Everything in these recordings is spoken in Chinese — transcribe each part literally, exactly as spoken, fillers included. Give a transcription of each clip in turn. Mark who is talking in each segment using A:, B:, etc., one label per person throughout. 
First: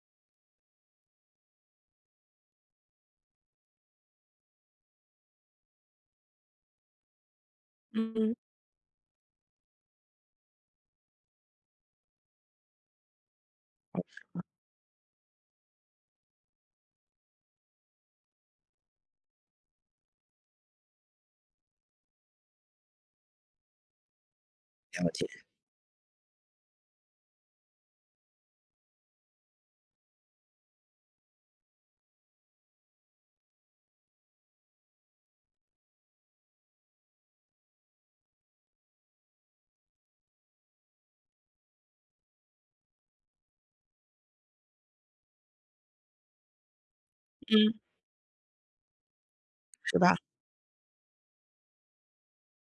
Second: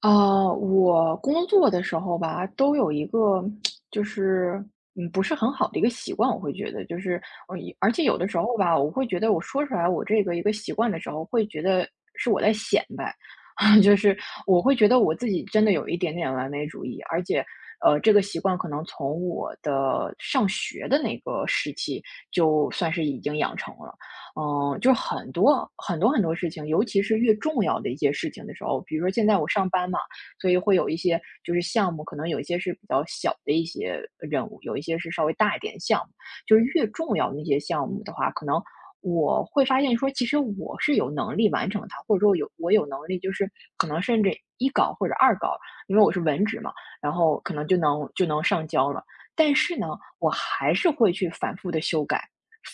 A: 啊，我工作的时候吧，都有一个就是嗯，不是很好的一个习惯，我会觉得就是呃，而且有的
B: 嗯，
A: 时候吧，我会觉得我说出来我这个一个习惯的时候，会觉得是我在显摆，就是我会觉得我自己真的有一点点完美主义，而且呃，这个习惯可能从我的上学的那个时期就算是已经养成了。嗯，就是
B: 了解，
A: 很多很多很多事情，尤其是越重要的一些事情的时候，比如说现在我上班嘛，所以会有一些就是项目，可能有一些是比较小的一些任务，有一些是稍微大一点的项目。就是越重要的那些项目的话，可能我会发现说，其实我是有能力完成它，或者说有我有能力，就是可能甚至一稿或者二稿，因为我是文职嘛，然后可能
B: 嗯，
A: 就能就能上交了。但是呢，
B: 是吧？
A: 我还是会去反复的修改，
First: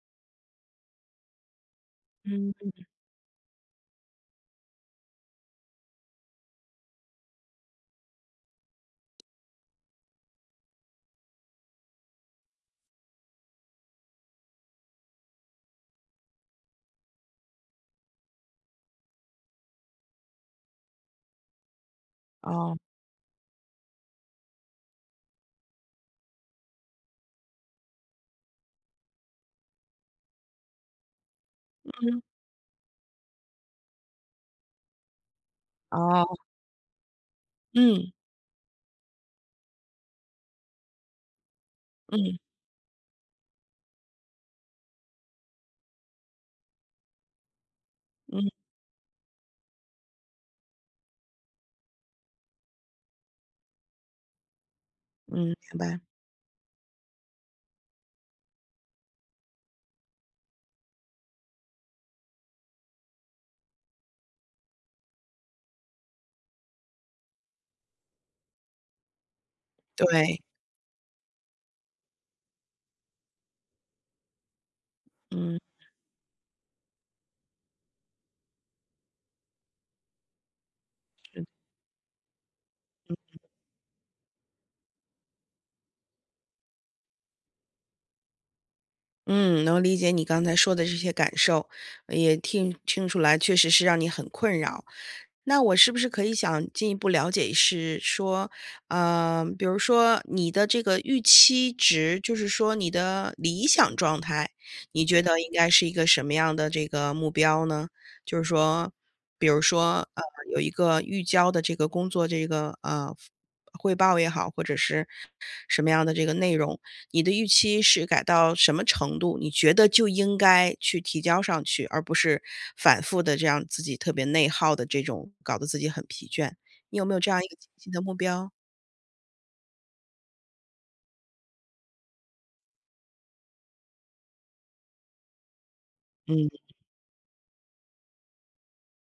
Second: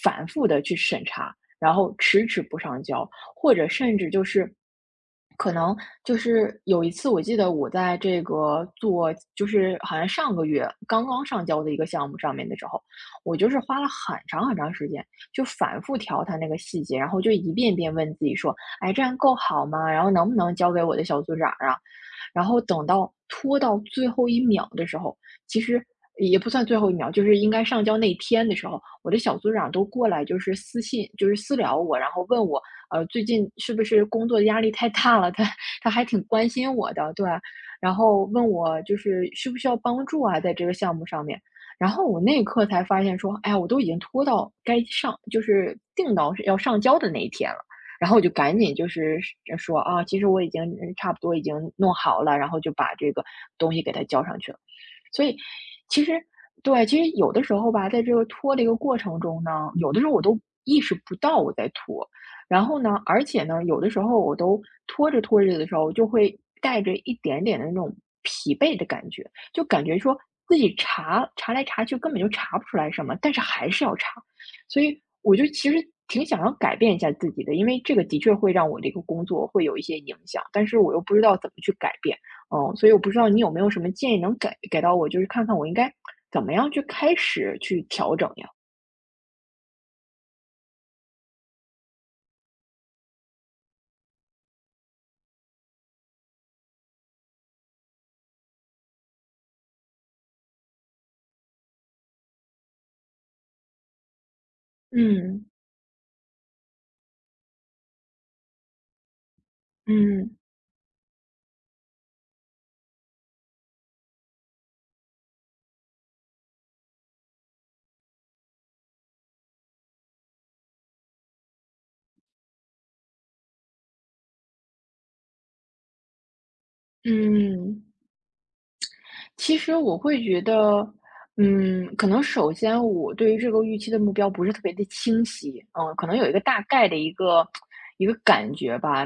A: 反复的去审查。然后迟迟
B: 嗯，
A: 不上交，或者甚至就是可能就是有一次，我记得我在这个做，就是好像上个月刚刚上交的一个项目上面的时候，我就是花了很长很长时间，就反复调它那个细节，然后就一遍遍问自己说，哎，这样够好吗？然后能不能交给我的小组长啊？然后
B: 哦，
A: 等到拖到最后一秒的时候，其实也不算最后一秒，就是应该上交那天的时候，我的小组长都过来，就是私信，就是私聊我，然
B: 嗯，
A: 后问我，呃，最近是不是工作压力太大了？他他还挺
B: 哦。
A: 关心我的，对，然
B: 嗯，
A: 后问我就是需不需要帮助啊，在这个项目上面。然后我
B: 嗯，
A: 那一刻才发现说，哎呀，我都已经拖到该上，就是定到要上交的那一天了。然后我就
B: 嗯，
A: 赶紧就是说啊，其实我已经嗯差不多已经弄好了，然后就把这个东西给他交上去了。所以
B: 嗯。明白，
A: 其实对，其实有的时候吧，在这个拖的一个过程中呢，有的时候我都意识不到我在拖，然后呢，而且呢，有的时候我都拖着拖着的时候，就会带着一点点的那种疲惫的感觉，就感觉说
B: 对，
A: 自己查查来查去根本就查不出来什么，但是还是要查，所以我就
B: 嗯。
A: 其实挺想要改变一下自己的，因为这个的确会让我的一个工作会有一些影响，但是我又不知道怎么去改变。嗯，所以我不知道你有没有什么建议能给给到我，就是看看我应该怎么样去开始去调整呀？
B: 嗯，能理解你刚才说的这些感受，也听听出来确实是让你很困扰。那我是不是可以想进一步了解是说，呃，比如说你的这个预期值，就是说你的理想状态，你觉嗯得
A: 嗯。
B: 应该是一个什么样的这个目标呢？就是说，比如说，呃，
A: 嗯
B: 有一个预交的这个工作这个，呃，汇报也好，或者是什么样的这个内容，你的预期是改到什么程度，你觉得就应该去提交上去，而不是反复的这样自己特别内耗的这种，搞得自己很疲倦。你有没有这
A: 嗯
B: 样一个清晰
A: 嗯。
B: 的目标？
A: 其实我会觉得，嗯，可能首先我对于这个预期的目标不是特别的清晰，嗯，可能有一个
B: 嗯
A: 大概的一个一个感觉吧。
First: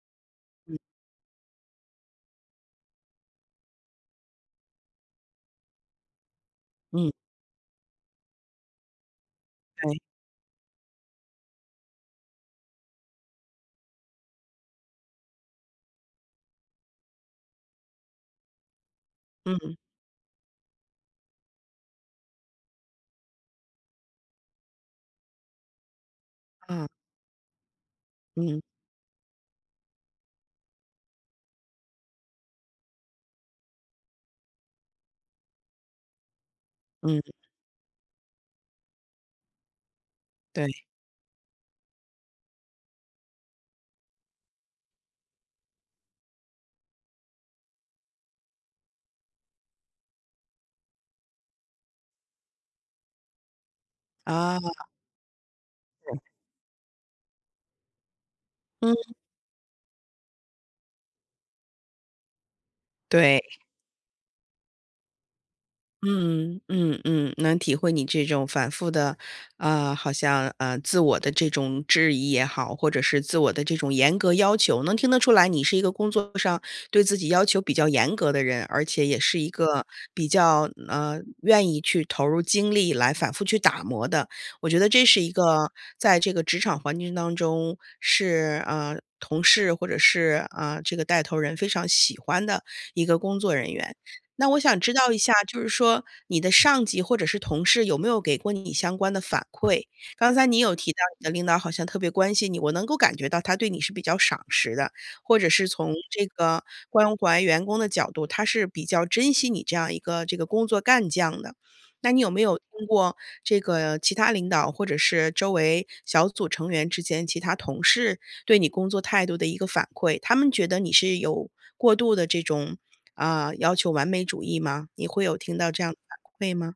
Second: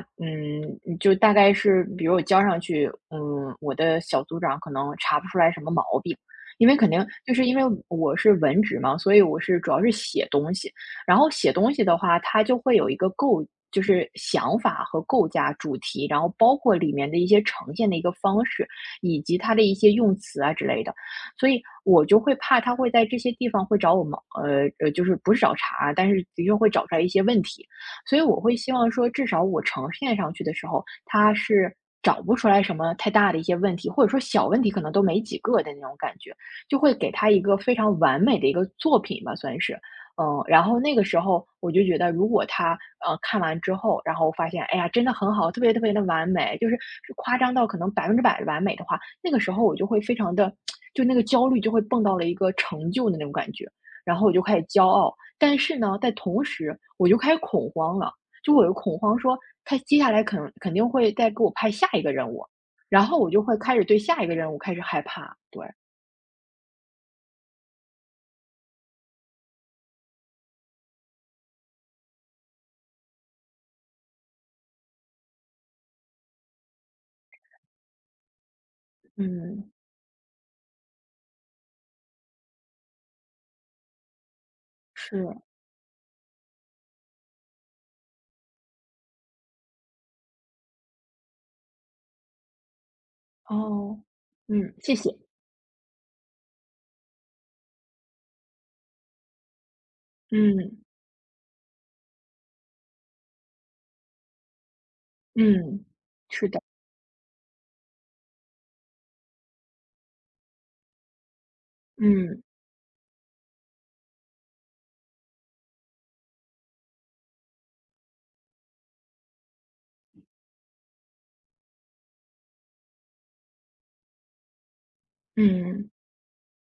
B: 嗯
A: 嗯，就大概是比如我交上去，嗯，我的小组长可能查不出来什么毛病，因为肯定
B: 嗯，
A: 就是因为我是文职嘛，所以我是主要是
B: 对，
A: 写东西，然后写东西的话，它就会有一个构就是想法和构架、主题，然后包括里面的一些呈现的一个方式。以及它的一
B: 嗯，
A: 些用词啊之类的。所以我就会怕他会在这些地方会找我们，呃呃，就是不是找茬，但是的确会找
B: 啊，
A: 出来一些问题。所以我会
B: 嗯
A: 希望说，至少我呈现上去的时候，他是。找不出来什么太大的一些问题，或者说小问题可能都没几个的那种感觉，就会给
B: 嗯，
A: 他一个非常完美的一个作品吧，算是。嗯，然后
B: 对，
A: 那个时候我就觉得，如果他呃看完之后，然后发现，哎呀，真的很好，特别特别的完美，就是是夸张到可能百分之百的完美的话，那个时候我就会非常的，就那个焦虑就会蹦到了一个成就的那种感觉，然后我就开
B: 啊，
A: 始骄傲，但是呢，在同时我就开始恐慌了，就我有
B: 嗯，
A: 恐慌说，他接下来肯肯定会再给我派下一个任务，然后我
B: 对。
A: 就会开始对下一个任务开始害怕，对，
B: 嗯嗯嗯，能体会你这种反复的，啊，好像呃自我的这种质疑也好，或者是自我的这种严格要求，能听得出来你是一个工作上对自己要求比较严格的人，而且也是一
A: 嗯，
B: 个比较呃愿意去投入精力来反复去打磨的。我觉得这是一
A: 是，
B: 个在这个职场环境当中是呃同事或者是啊、呃、这个带头人非常喜欢的一个工作人员。
A: 哦，
B: 那我
A: 嗯，
B: 想知
A: 谢
B: 道
A: 谢，
B: 一下，就是说你的上级或者是同事有没有给过你相关的反馈？刚才你有
A: 嗯。
B: 提到你的领导好像特别关心你，我能够感觉到他对你是比较赏识的，或者是
A: 嗯，
B: 从这
A: 是的，
B: 个关怀员工的角度，他是比较珍惜你这样一个这个工作干将的。那你有没
A: 嗯，
B: 有通过这个其他领导或者是周围小组成员之间其他同事对你工作态度的一个反馈，他们觉得你是有过度的这种啊，要求完美主义吗？你会有听到这
A: 嗯。
B: 样的反馈吗？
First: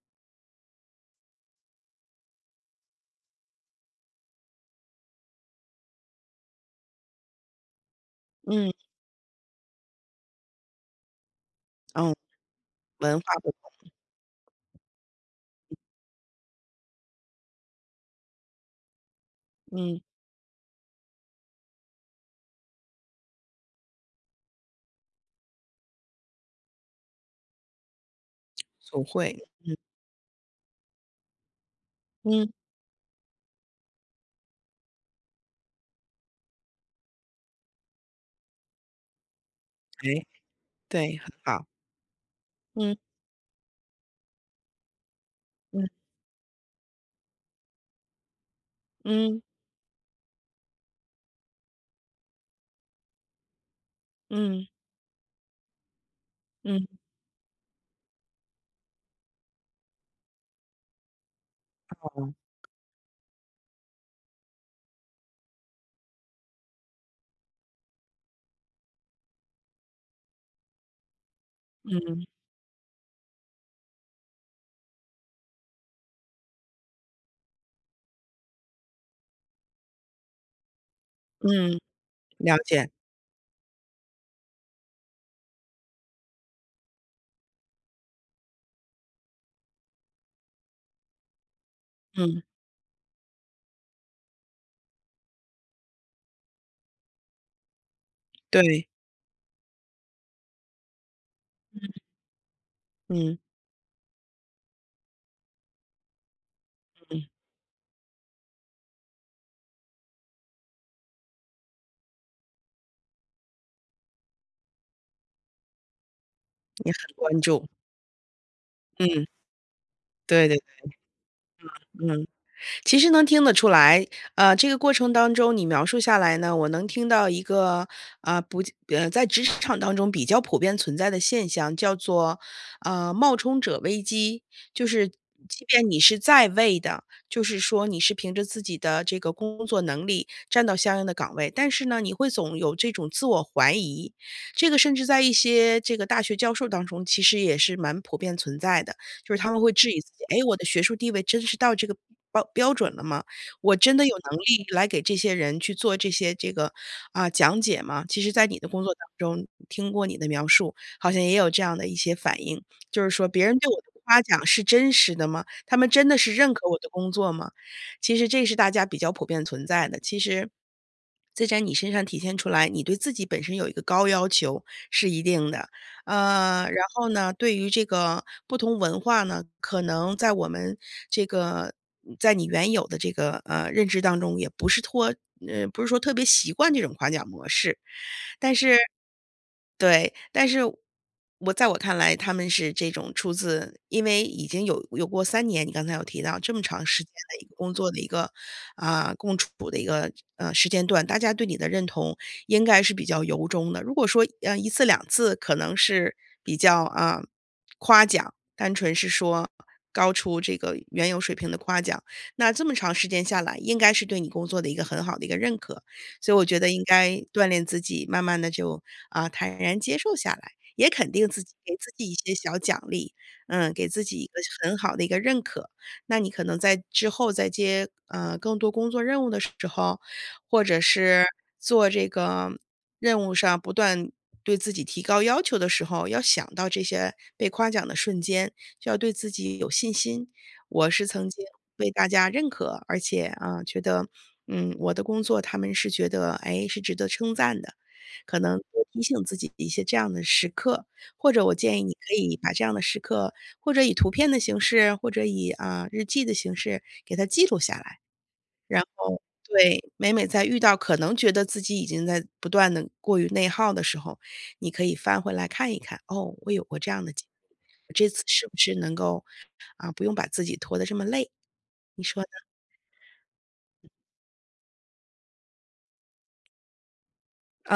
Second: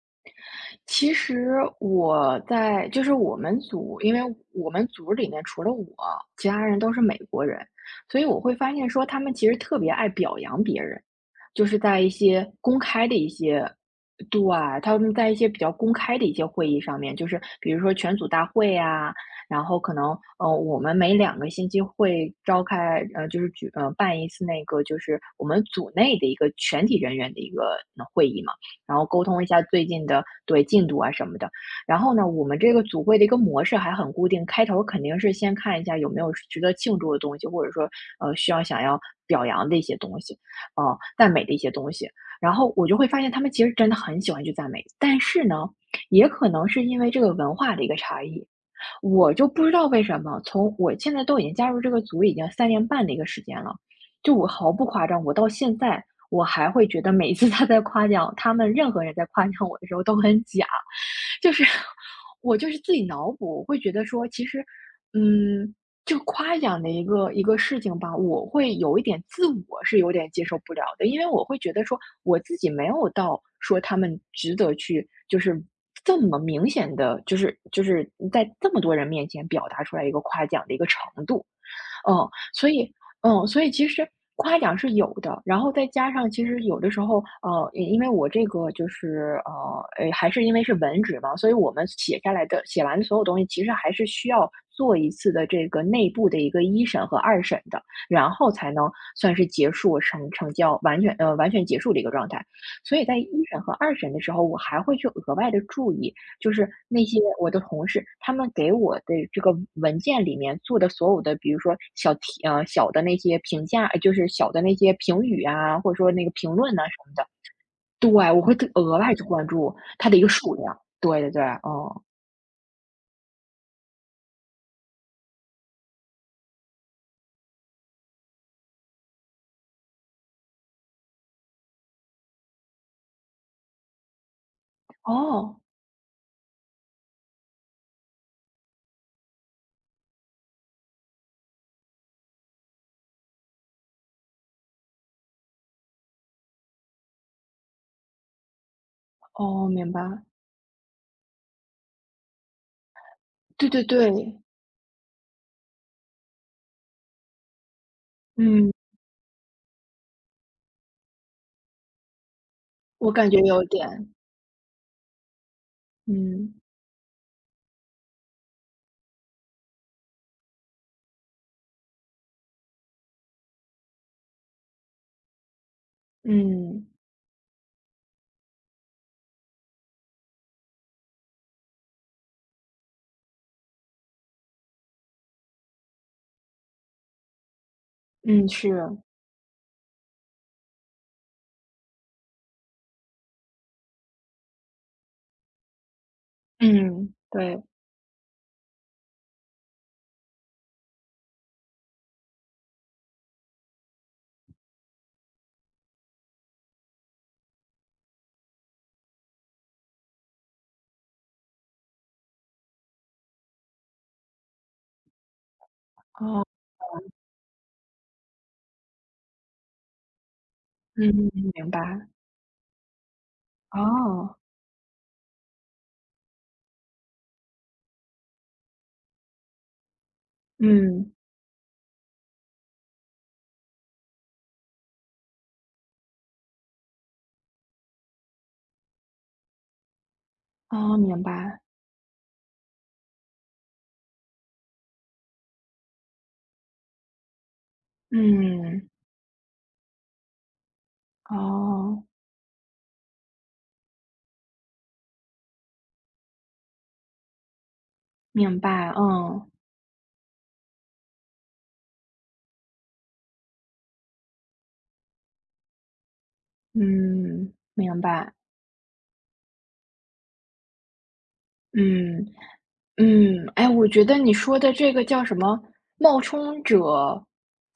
A: 其实我在就是我们组，因为我们组里面除了我，其他人都是美国人，所以我会
B: 嗯，
A: 发现说他们其实特别爱表扬别人，就是在一
B: 哦，
A: 些公开的
B: 文
A: 一
B: 化不
A: 些，
B: 同，
A: 对，他们在一些比较公开的一些会议上面，就是比如说全组大会呀，然后可
B: 嗯，
A: 能呃我们每两个星期会召开呃就是举呃办一次那个就是我们组内的一个全体人员的一个呃会议嘛。然
B: 总
A: 后沟
B: 会，
A: 通一下最近的对进度啊什么的。然后呢，我
B: 嗯，
A: 们这个组会的一个模式还很固定，开头肯定是先看一下有没有值得庆祝的东西，或者说呃需要想要表扬的一些
B: 哎，
A: 东西，啊，
B: 对，很
A: 赞美的一
B: 好，
A: 些东西。然后我
B: 嗯
A: 就会发现他们其实真的很喜欢去赞美，但是呢，
B: 嗯
A: 也可能是因为这个文化的一个差异，我
B: 嗯
A: 就不知道为什么，从我现在都已经加入这个组已经三年半的一个时间了，就我
B: 嗯
A: 毫不夸张，我到现在我还
B: 嗯，
A: 会觉得每一次他在夸奖他们任何人在夸奖我的时候都很假。就是
B: 哦
A: 我就是自己脑补，我会觉得说，其实，嗯，就夸奖的一个一个事情吧，我会有一点自我是有点接受不了的，因为我会觉得说
B: 嗯
A: 我自己没有到说他们值得去就是这么明显的，就是就是在这么多人面前表达出来一个夸奖的一个程度，
B: 嗯，
A: 嗯，
B: 了
A: 所
B: 解，
A: 以嗯，所以其实夸奖是有的，然后再加上其实有的时候，呃，也因为我这个就是呃，呃，还是因为是文职嘛，所以我们写下
B: 嗯，
A: 来的写完的所有东西，其实还是需要做一次的这个内部的一个一审和二审的，然后才
B: 对，
A: 能算是结束成成交完全呃完全结束的一个状态。所以在一
B: 嗯
A: 审和二审的时候，我还会去额外的注意。就是那些
B: 嗯，
A: 我的同事，他们给我的这个文件里面做的所有的，比如说小题呃，小的那些评价，呃就是小的那些评语啊，或者说那个评论呐
B: 你
A: 什么
B: 很
A: 的，
B: 关注，
A: 对，我会特额外去
B: 嗯，
A: 关注它的一个
B: 对
A: 数
B: 对，
A: 量。对对对，哦
B: 嗯。其实能听得出来，呃，这个过程当中你描述下来呢，我能听到一个啊、呃不呃在职场当中比较普遍存在的现象，叫做呃冒充者危机，就是
A: 哦，
B: 即便你是在位的，就是说你是凭着自己的这个工作能力站到相应的岗位，但是呢，你会总有这种自我怀疑，这个甚至在一些这个大学教授当中，其实也是蛮普遍存在的。就是他们
A: 哦，
B: 会质
A: 明
B: 疑
A: 白。
B: 自己，哎，我的学术地位真是到这个标标准了吗？
A: 对
B: 我
A: 对
B: 真的有能
A: 对，
B: 力来给这些人去做这些这个啊、讲解吗？其实，在你的
A: 嗯，
B: 工作当中，听过你的描述，好像也有这样的一些反应，就是
A: 我
B: 说
A: 感觉
B: 别人
A: 有
B: 对我的
A: 点，
B: 夸奖是真实的吗？他们真的是认
A: 嗯，
B: 可我的工作吗？其实这是大家比较普遍存在的。其实，这在你身上体现出来，你对自己本身有一个高要求是一定的，呃，然
A: 嗯，
B: 后呢，对于这个不同文化呢，可能在我们这个在你原有的这个，呃，认知当中，也不是托呃，不是说特别习惯这种夸奖模式，
A: 嗯，
B: 但是
A: 是，
B: 对，但是我在我看来，他们是这种出自因为已经有有过三年，你刚才有提到这么长时间
A: 嗯，
B: 的一个
A: 对，
B: 工作的一个，啊，共处的一个，呃，时间段，大家对你的认同应该是比较由衷的。如果说，呃一次两次可能是比较，啊，夸奖，单纯是说高出这个原有水平的夸奖，那这么长时间下来，应该是对你工作的一个很好的一个认可。所以我
A: 哦，
B: 觉得应该锻炼自己，慢慢的就，啊，坦然接受下来，也
A: 嗯
B: 肯定
A: 嗯
B: 自
A: 嗯是
B: 己，
A: 嗯对哦嗯明
B: 给自
A: 白，
B: 己一些小奖励，嗯，给自己一个
A: 哦，
B: 很好的一个认可。那你可能在之后再接，呃，更多工作任务的时候，或者
A: 嗯，
B: 是做这个任务上不断对自己提高要求的时候，要想到这些被夸奖的瞬间，就要对自己有信心。我
A: 哦，
B: 是
A: 明
B: 曾经
A: 白，
B: 被大家认可，而且啊，觉得，嗯，我的工作他们是觉得，哎，是值得称赞的。可能多
A: 嗯。
B: 提醒自己一些这样的时刻，或者我建议你
A: 哦，
B: 可以把这样的时刻，或者以图片的形式，或者以啊日记的形式给它记录下来。
A: 明
B: 然
A: 白，
B: 后，
A: 嗯，
B: 对，每每在遇到可能觉得自己已经在不断的过于内耗的时候，你可以翻回来看一看，哦，我有过这样的经
A: 嗯，明
B: 历，
A: 白，
B: 是不是能够啊，不用把自己拖得这么累，你说
A: 嗯，
B: 呢？
A: 嗯，哎，我觉得你说的这个叫什么冒充者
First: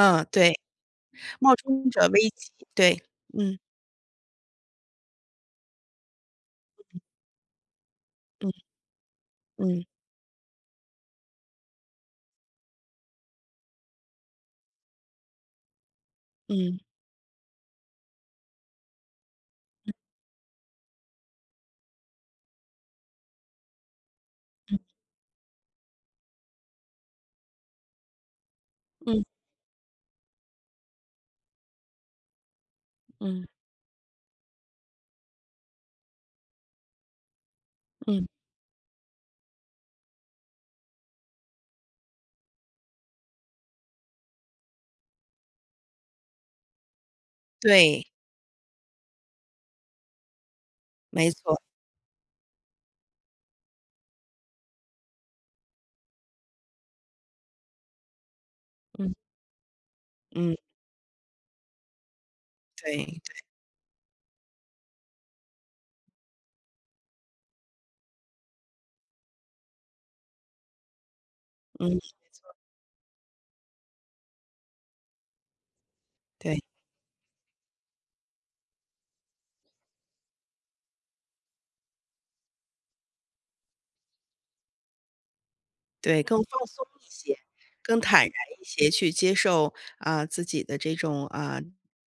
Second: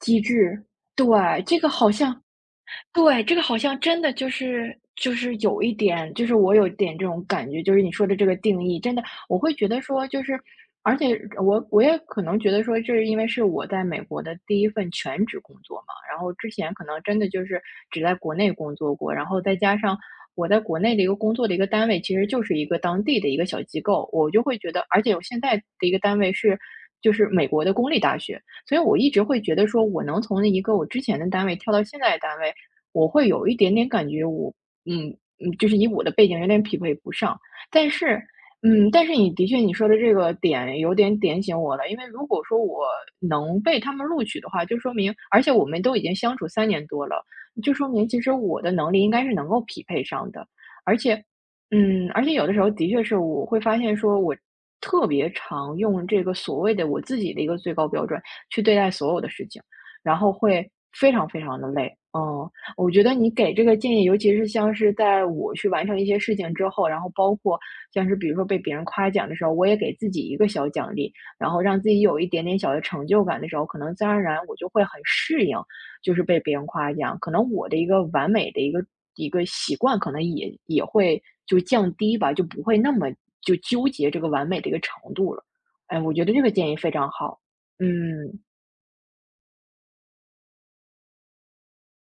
A: 机
B: 对，
A: 制，对，
B: 冒
A: 这个
B: 充
A: 好
B: 者
A: 像
B: 危机，对，
A: 对，这个好
B: 嗯
A: 像真的就是就是有一点，就是我有一点这种感觉，就是你说的这个定
B: 嗯
A: 义，真的我会觉得
B: 嗯
A: 说，就是而且我我也可能觉得说，这是因为是我在美国的第一份全职工作嘛，然后之前
B: 嗯
A: 可能真的就是只在国内工作过，然后再加上我在国内的一个工作的一个单位，其实就是一个当地的一个小机构，我就会觉得，而且我现在的一个单位是就是美国的公立大学，所以我一
B: 嗯
A: 直会觉得说，我能从一个我之前的单位跳到现在的单位。我会
B: 嗯
A: 有一点点感觉我嗯嗯，就是以我的背景有点匹配不上。但是，
B: 嗯，
A: 嗯，但是你的确你说的这个点有点点醒我了，因为如果说我能被他们录取的话，就说明，而且我们都已经相处三年多了，就说
B: 对，
A: 明其实我的能力应该是能够匹配上的，而且。
B: 没错，
A: 嗯，而且有的时候的确是我会发现，说我特别常用这个所谓的我自己的一个最高标准去对待
B: 嗯
A: 所有的事情，然后
B: 嗯，
A: 会非常非常的累。嗯，我觉得
B: 对，
A: 你给这个建议，尤其是像是在我去完成一些事情之后，然后包括像是比如说被别人夸奖的时候，我也给自己一个小奖励，然后让自
B: 嗯，
A: 己有一点点小的成就感的时候，可能自然而然我就会很适应，就是被别
B: 对。
A: 人夸奖。可能我的一个完美的一个一个习惯，可能也也会就降低吧，就不会那么就纠结这个完美的一个程度了。哎，我
B: 对，
A: 觉得
B: 更
A: 这个
B: 放
A: 建议
B: 松
A: 非
B: 一
A: 常
B: 些，
A: 好。
B: 更坦然
A: 嗯
B: 一些去接受，啊，自己的这种，啊，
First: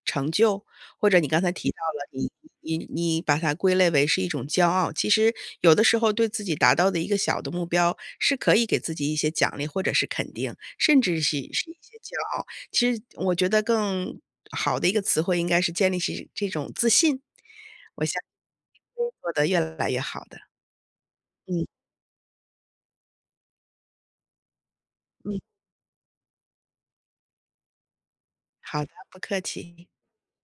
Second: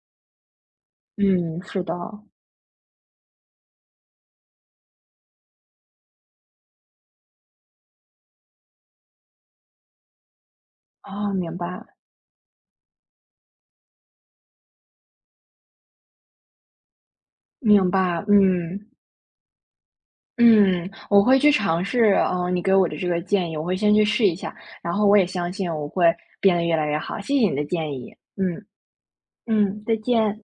B: 成就。或者你刚才
A: 嗯，
B: 提到
A: 是的，
B: 了，你你你把它归类为是一种骄傲，其实有的时候对自己达到的一个小的目标，是可以给自己一些奖励或者是肯定，甚至
A: 啊，
B: 是
A: 明
B: 是一
A: 白
B: 些骄傲。其实我觉得更好的一个词汇应该是建立起这种自信，
A: 明
B: 我相
A: 白，嗯。
B: 信会做得越来越好的。
A: 嗯，我会去
B: 嗯
A: 尝试，嗯，你给我的这个建议，我会先去试一下，然后我也
B: 嗯，
A: 相信我会变得越来越好，谢谢你的建议，嗯
B: 好的，不客
A: 嗯，
B: 气。
A: 再见。